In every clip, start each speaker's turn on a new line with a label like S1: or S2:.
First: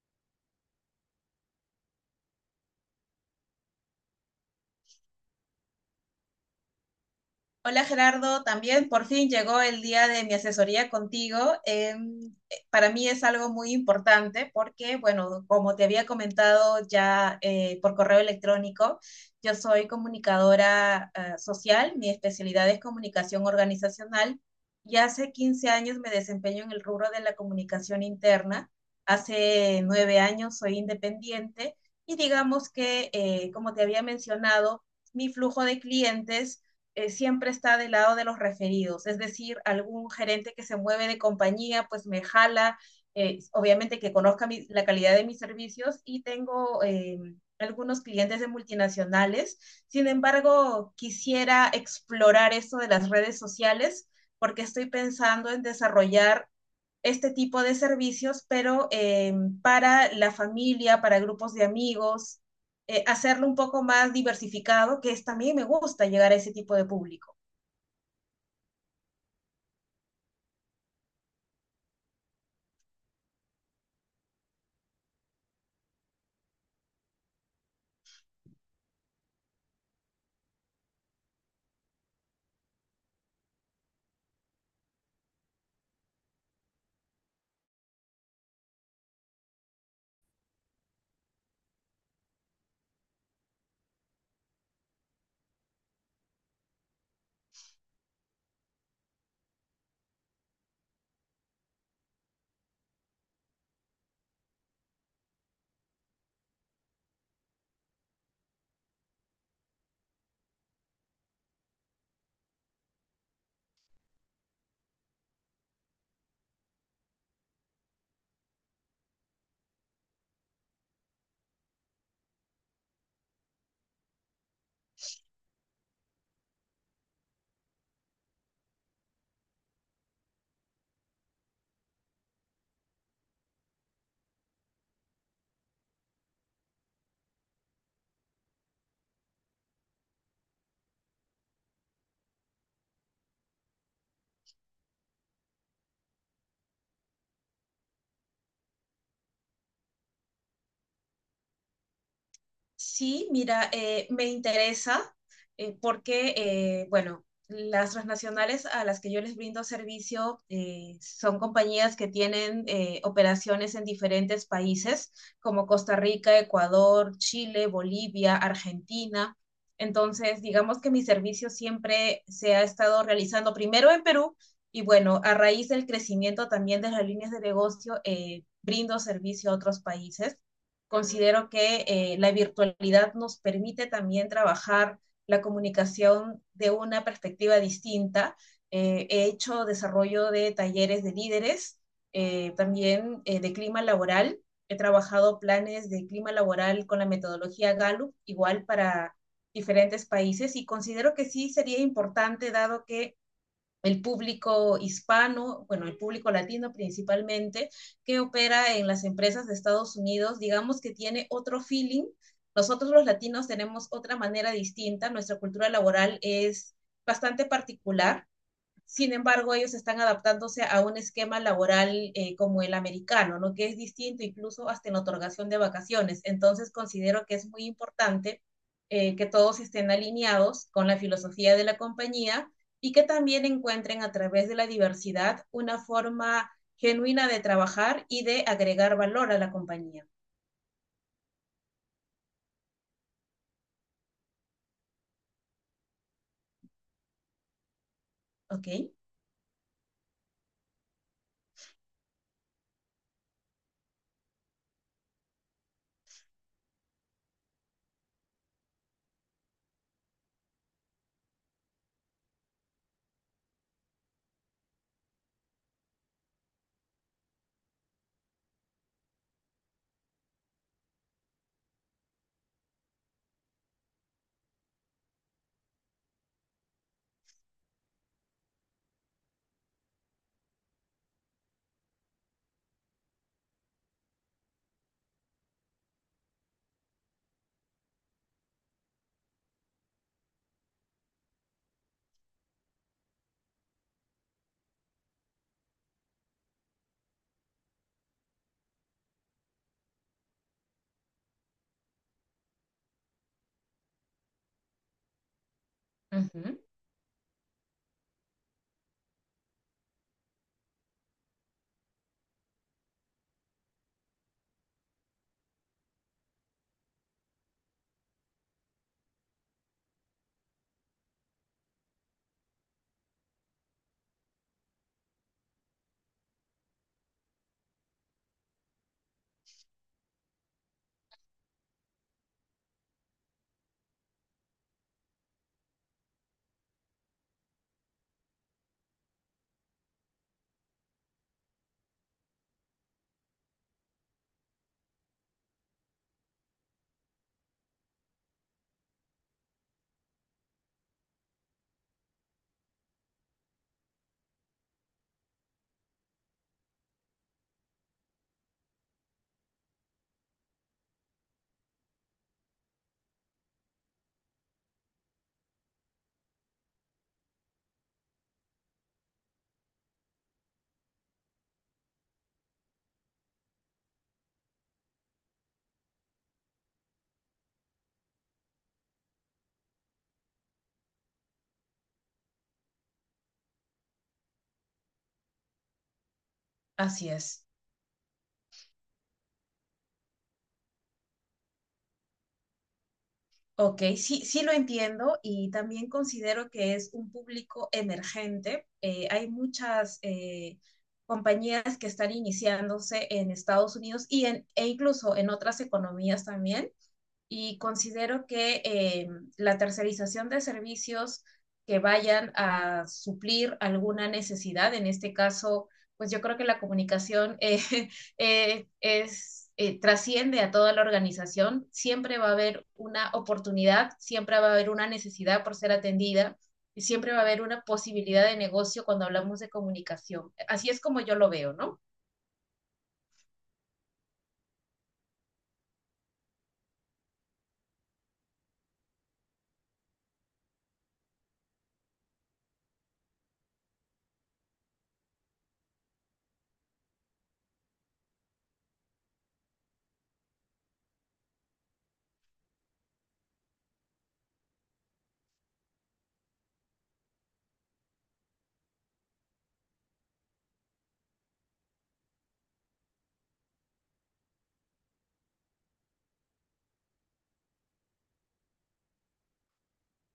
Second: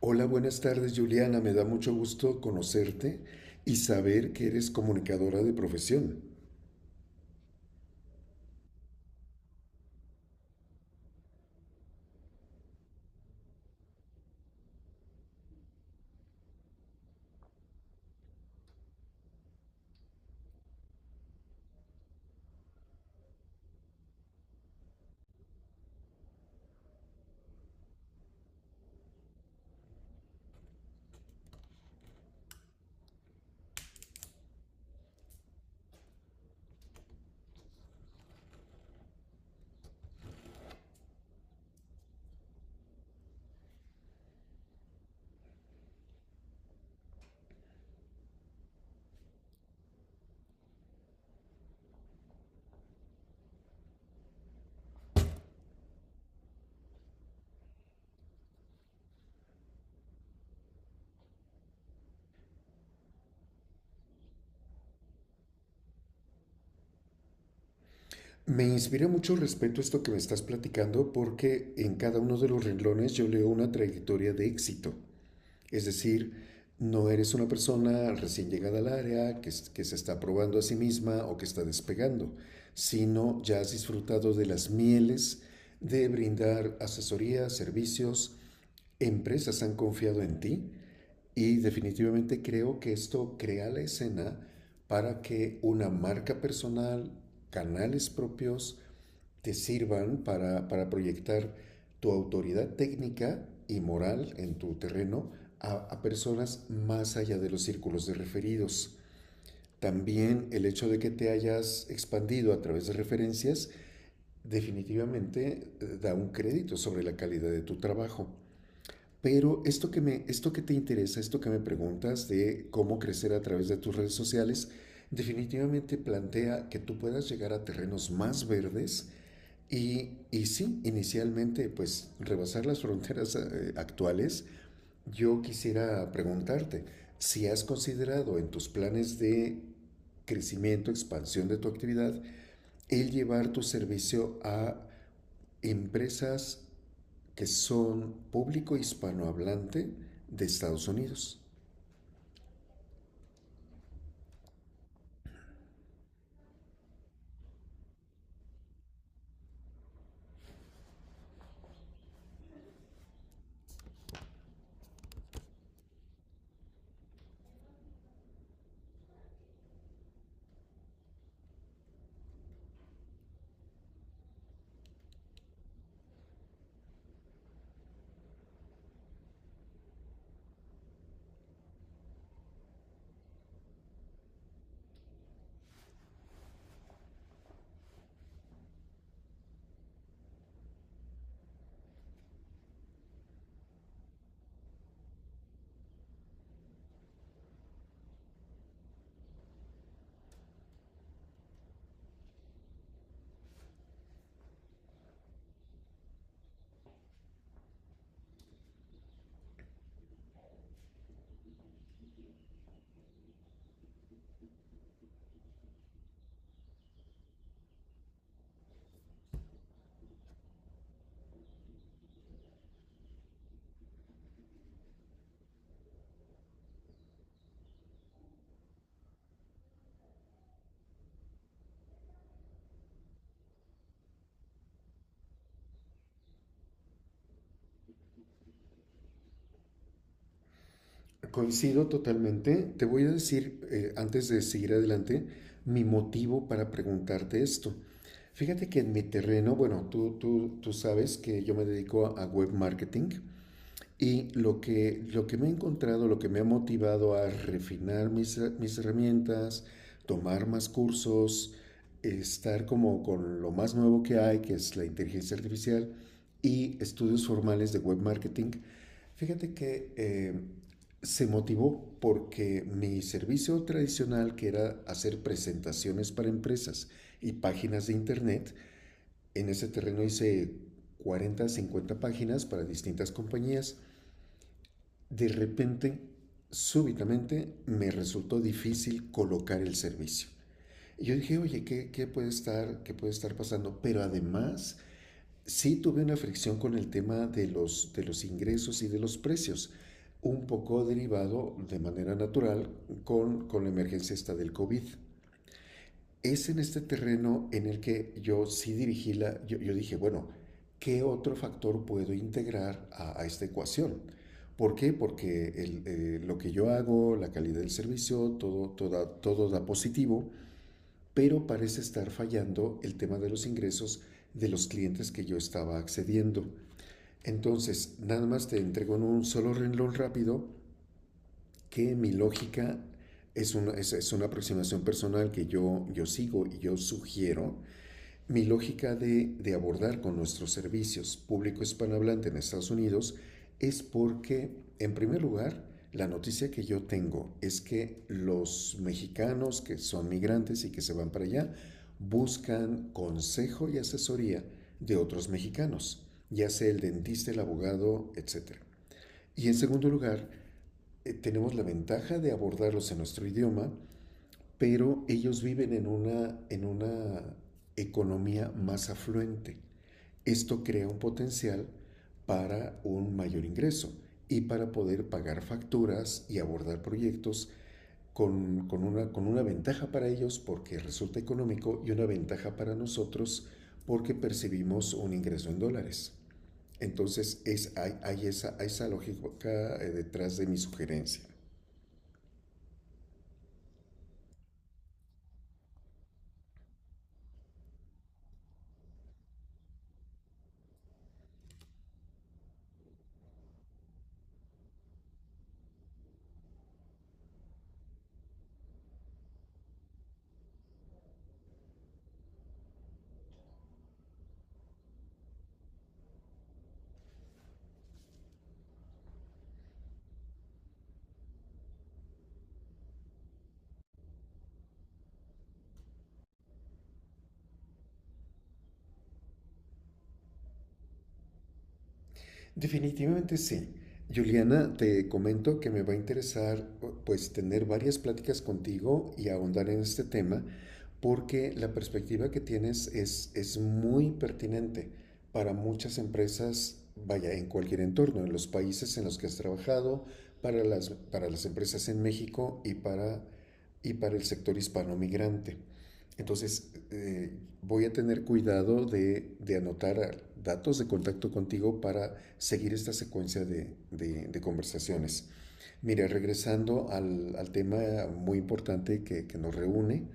S1: Hola, buenas tardes Juliana, me da mucho gusto conocerte y saber que eres comunicadora de profesión.
S2: Hola Gerardo, también por fin llegó el día de mi asesoría contigo. Eh, para mí es algo muy importante porque, bueno, como te había comentado ya por correo electrónico, yo soy comunicadora social, mi especialidad es comunicación organizacional y hace 15 años me desempeño en el rubro de la comunicación interna. Hace 9 años soy independiente y digamos que, como te había mencionado, mi flujo de clientes siempre está del lado de los referidos, es decir, algún gerente que se mueve de compañía, pues me jala, obviamente que conozca la calidad de mis servicios y tengo algunos clientes de multinacionales. Sin embargo, quisiera explorar esto de las redes sociales porque estoy pensando en desarrollar este tipo de servicios, pero para la familia, para grupos de amigos, hacerlo un poco más diversificado, que es también me gusta llegar a ese tipo de público.
S1: Me inspira mucho respeto esto que me estás platicando porque en cada uno de los renglones yo leo una trayectoria de éxito. Es decir, no eres una persona recién llegada al área que se está probando a sí misma o que está despegando, sino ya has disfrutado de las mieles de brindar asesoría, servicios, empresas han confiado en ti. Y definitivamente creo que esto crea la escena para que una marca personal, canales propios, te sirvan para proyectar tu autoridad técnica y moral en tu terreno a personas más allá de los círculos de referidos. También el hecho de que te hayas expandido a través de referencias definitivamente da un crédito sobre la calidad de tu trabajo. Pero esto que te interesa, esto que me preguntas de cómo crecer a través de tus redes sociales, definitivamente plantea que tú puedas llegar a terrenos más verdes y, sí, inicialmente, pues rebasar las fronteras actuales. Yo quisiera preguntarte si has considerado en tus planes de crecimiento, expansión de tu actividad, el llevar tu servicio a empresas que son público hispanohablante de Estados Unidos.
S2: Sí, mira, me interesa porque, bueno, las transnacionales a las que yo les brindo servicio son compañías que tienen operaciones en diferentes países, como Costa Rica, Ecuador, Chile, Bolivia, Argentina. Entonces, digamos que mi servicio siempre se ha estado realizando primero en Perú y bueno, a raíz del crecimiento también de las líneas de negocio, brindo servicio a otros países. Considero que la virtualidad nos permite también trabajar la comunicación de una perspectiva distinta. He hecho desarrollo de talleres de líderes, también de clima laboral. He trabajado planes de clima laboral con la metodología Gallup, igual para diferentes países, y considero que sí sería importante, dado que el público hispano, bueno, el público latino principalmente, que opera en las empresas de Estados Unidos, digamos que tiene otro feeling. Nosotros los latinos tenemos otra manera distinta, nuestra cultura laboral es bastante particular, sin embargo, ellos están adaptándose a un esquema laboral como el americano, ¿no? Que es distinto incluso hasta en la otorgación de vacaciones. Entonces, considero que es muy importante que todos estén alineados con la filosofía de la compañía y que también encuentren a través de la diversidad una forma genuina de trabajar y de agregar valor a la compañía.
S1: Coincido totalmente. Te voy a decir, antes de seguir adelante, mi motivo para preguntarte esto. Fíjate que en
S2: ¿Ok?
S1: mi terreno, bueno, tú sabes que yo me dedico a web marketing. Y lo que me he encontrado, lo que me ha motivado a refinar mis herramientas, tomar más cursos, estar como con lo más nuevo que hay, que es la inteligencia artificial y estudios formales de web marketing, fíjate que se motivó porque mi servicio tradicional, que era hacer presentaciones para empresas y páginas de internet, en ese terreno hice 40 50 páginas para distintas compañías. De repente, súbitamente, me resultó difícil colocar el servicio. Y yo dije, oye, ¿qué puede estar pasando? Pero además, sí tuve una fricción con el tema de los ingresos y de los precios, un poco derivado de manera natural con la emergencia esta del COVID.
S2: Uh
S1: Es en
S2: -huh.
S1: este terreno en el que yo sí dirigí yo dije, bueno, ¿qué otro factor puedo integrar a esta ecuación? ¿Por qué? Porque lo que yo hago, la calidad del servicio, todo, todo, todo da positivo, pero parece estar fallando el tema de los ingresos de los clientes que yo estaba accediendo. Entonces, nada más te entrego en un solo renglón rápido que mi lógica es una aproximación personal que yo sigo y yo sugiero. Mi lógica de abordar con nuestros servicios público hispanohablante en Estados Unidos es porque, en primer lugar, la noticia que yo tengo es que los mexicanos que son migrantes y que se van para allá buscan consejo y asesoría de otros mexicanos, ya sea el dentista, el abogado, etcétera. Y en segundo lugar, tenemos la ventaja de abordarlos en nuestro idioma, pero ellos viven en una economía más afluente. Esto crea un potencial para un mayor ingreso y para poder pagar facturas y abordar proyectos con una ventaja para ellos porque resulta económico, y una ventaja para nosotros porque percibimos un ingreso en dólares.
S2: Así
S1: Entonces
S2: es.
S1: es, hay esa lógica detrás de mi sugerencia.
S2: Ok, sí, sí lo entiendo y también considero que es un público emergente. Hay muchas compañías que están iniciándose en Estados Unidos y e incluso en otras economías también y considero que la tercerización de servicios que vayan a suplir alguna necesidad, en este caso, pues yo creo que la comunicación trasciende a toda la organización, siempre va a haber una oportunidad, siempre va a haber una necesidad por ser atendida y siempre va a haber una posibilidad de negocio cuando hablamos de comunicación. Así es como yo lo veo, ¿no?
S1: Definitivamente sí. Juliana, te comento que me va a interesar pues tener varias pláticas contigo y ahondar en este tema porque la perspectiva que tienes es muy pertinente para muchas empresas, vaya, en cualquier entorno, en los países en los que has trabajado, para las empresas en México y para el sector hispano migrante. Entonces, voy a tener cuidado de, anotar datos de contacto contigo para seguir esta secuencia de conversaciones. Mira, regresando al tema muy importante nos reúne,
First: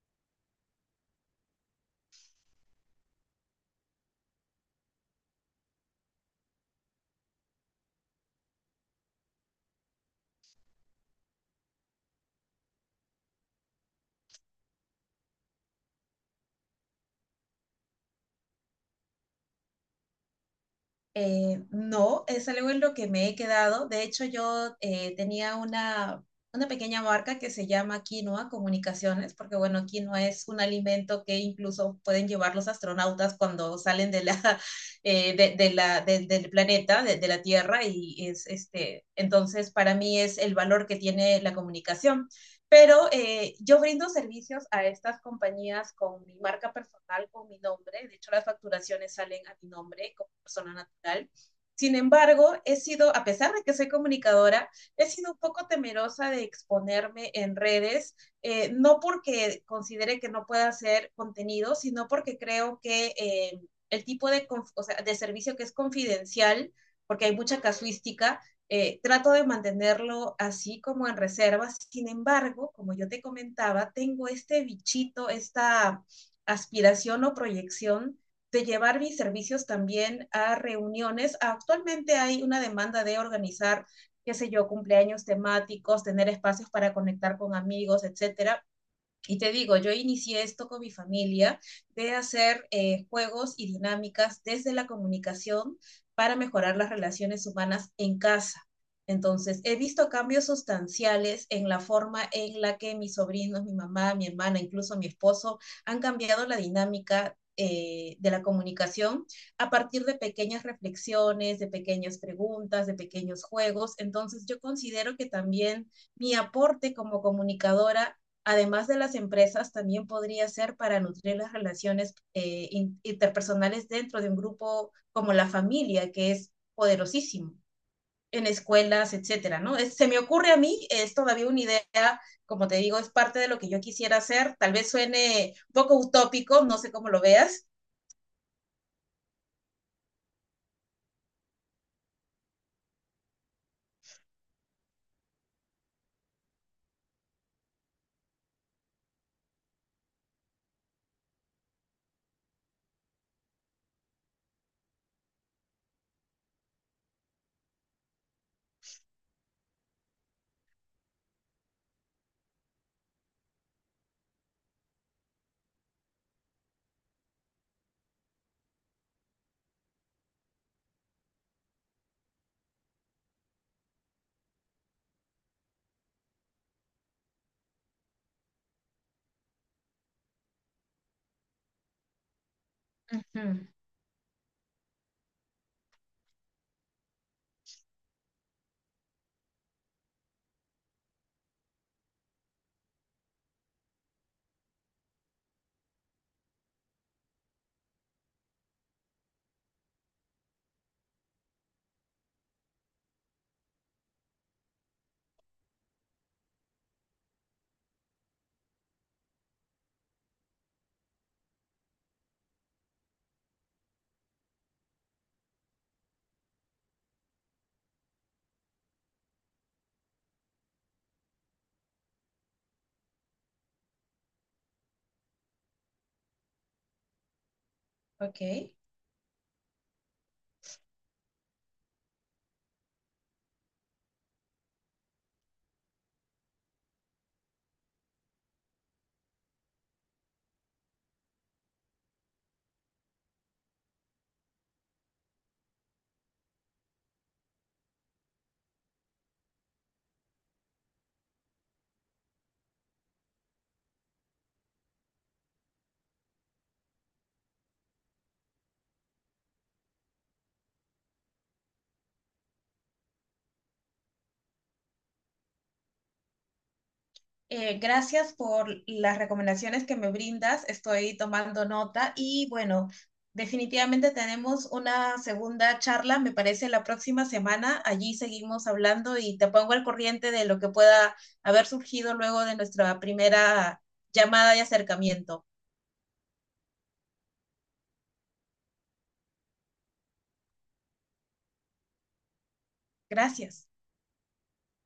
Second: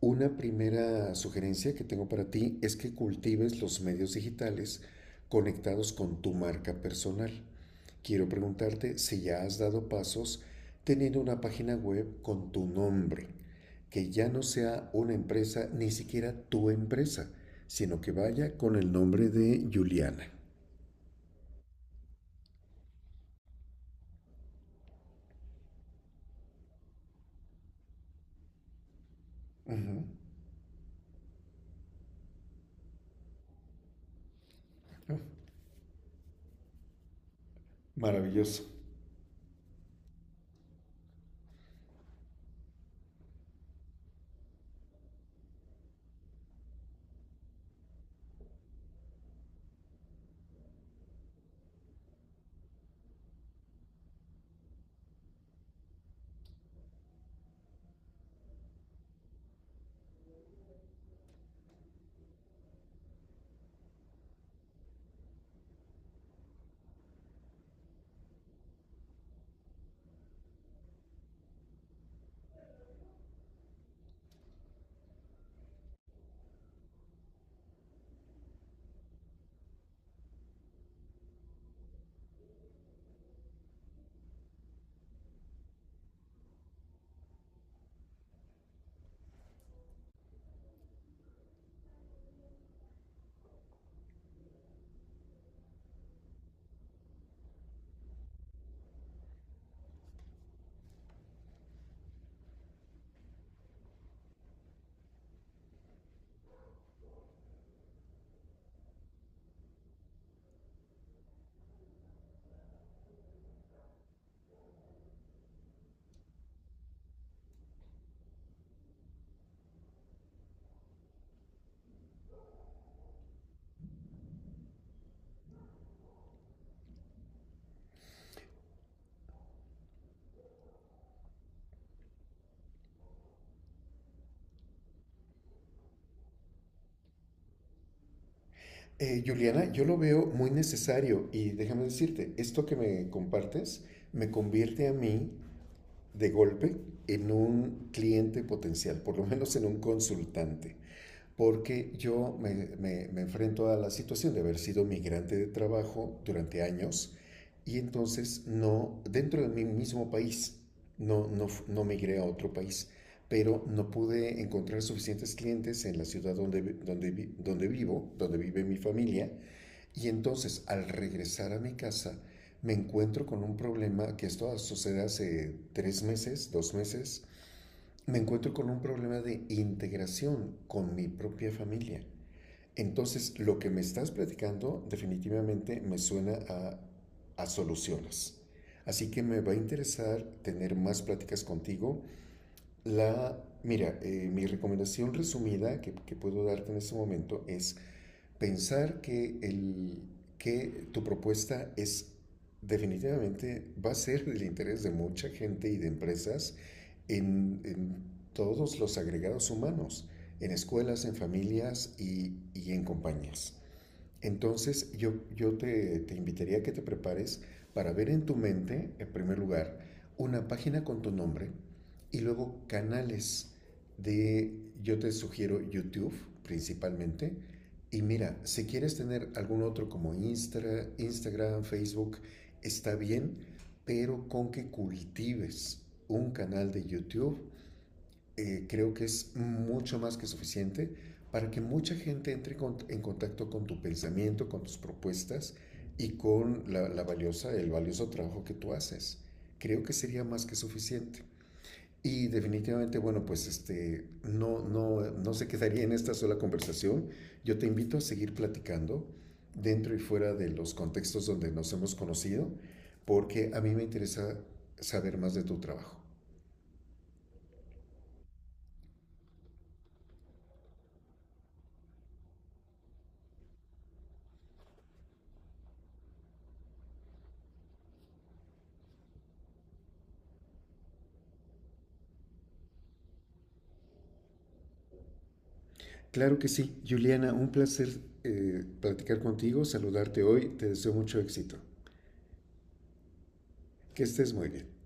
S1: una primera sugerencia que tengo para ti es que cultives los medios digitales conectados con tu marca personal. Quiero preguntarte si ya has dado pasos teniendo una página web con tu nombre, que ya no sea una empresa, ni siquiera tu empresa, sino que vaya con el nombre de Juliana.
S2: No, es algo en lo que me he quedado. De hecho, yo tenía una pequeña marca que se llama Quinoa Comunicaciones, porque bueno,
S1: Ujú.
S2: quinoa es un alimento que incluso pueden llevar los astronautas cuando salen
S1: Oh,
S2: del planeta, de la Tierra, y es
S1: maravilloso.
S2: este, entonces para mí es el valor que tiene la comunicación. Pero yo brindo servicios a estas compañías con mi marca personal, con mi nombre. De hecho, las facturaciones salen a mi nombre como persona natural. Sin embargo, he sido, a pesar de que soy comunicadora, he sido un poco temerosa de exponerme en redes, no porque considere que no pueda hacer contenido, sino porque creo que el tipo de, o sea, de servicio que es confidencial, porque hay mucha casuística, trato de mantenerlo así como en reserva. Sin embargo, como yo te comentaba, tengo este bichito, esta aspiración o proyección de llevar mis servicios también a reuniones. Actualmente hay una demanda de organizar, qué sé yo, cumpleaños temáticos, tener espacios para conectar con amigos, etcétera. Y te digo, yo inicié esto con mi familia de hacer juegos y dinámicas desde la comunicación para mejorar las relaciones humanas en casa. Entonces, he visto cambios sustanciales en la forma en la que mis sobrinos, mi mamá, mi hermana, incluso mi esposo han cambiado la dinámica de la comunicación a partir de pequeñas reflexiones, de pequeñas preguntas, de pequeños juegos. Entonces, yo considero que también mi aporte como comunicadora, además de las empresas, también podría ser para nutrir las relaciones interpersonales dentro de un grupo como la familia, que es poderosísimo en escuelas, etcétera, ¿no? Es, se me ocurre a mí, es todavía una idea, como te digo, es parte de lo que yo quisiera hacer, tal vez suene un poco utópico, no sé cómo lo veas.
S1: Juliana, yo lo veo muy necesario y déjame decirte, esto que me compartes me convierte a mí de golpe en un cliente potencial, por lo menos en un consultante. Porque yo me enfrento a la situación de haber sido migrante de trabajo durante años y entonces no, dentro de mi mismo país, no, no, no migré a otro país, pero no pude encontrar suficientes clientes en la ciudad donde vivo, donde vive mi familia, y entonces al regresar a mi casa, me encuentro con un problema, que esto sucede hace 3 meses, 2 meses, me encuentro con un problema de integración con mi propia familia.
S2: Uh
S1: Entonces, lo
S2: -huh.
S1: que me estás platicando definitivamente me suena a soluciones. Así que me va a interesar tener más pláticas contigo. Mira, mi recomendación resumida que puedo darte en este momento es pensar que tu propuesta es, definitivamente va a ser del interés de mucha gente y de empresas en todos los agregados humanos, en escuelas, en familias y en compañías. Entonces yo te invitaría a que te prepares para ver en tu mente, en primer lugar, una página con tu nombre y luego canales de, yo te sugiero YouTube principalmente. Y mira, si
S2: Ok.
S1: quieres tener algún otro como Instagram, Facebook, está bien, pero con que cultives un canal de YouTube creo que es mucho más que suficiente para que mucha gente entre en contacto con tu pensamiento, con tus propuestas y con el valioso trabajo que tú haces. Creo que sería más que suficiente. Y definitivamente, bueno, pues este, no, no, no se quedaría en esta sola conversación. Yo te invito a seguir platicando dentro y fuera de los contextos donde nos hemos conocido, porque a mí me interesa saber más de tu trabajo.
S2: Gracias por las recomendaciones que me brindas. Estoy tomando nota y bueno, definitivamente tenemos una segunda charla, me parece, la próxima semana. Allí seguimos hablando y te pongo al corriente de lo que pueda haber surgido luego de nuestra primera llamada y acercamiento.
S1: Claro que sí, Juliana, un placer platicar contigo, saludarte hoy, te deseo mucho éxito.
S2: Gracias.
S1: Que estés muy bien.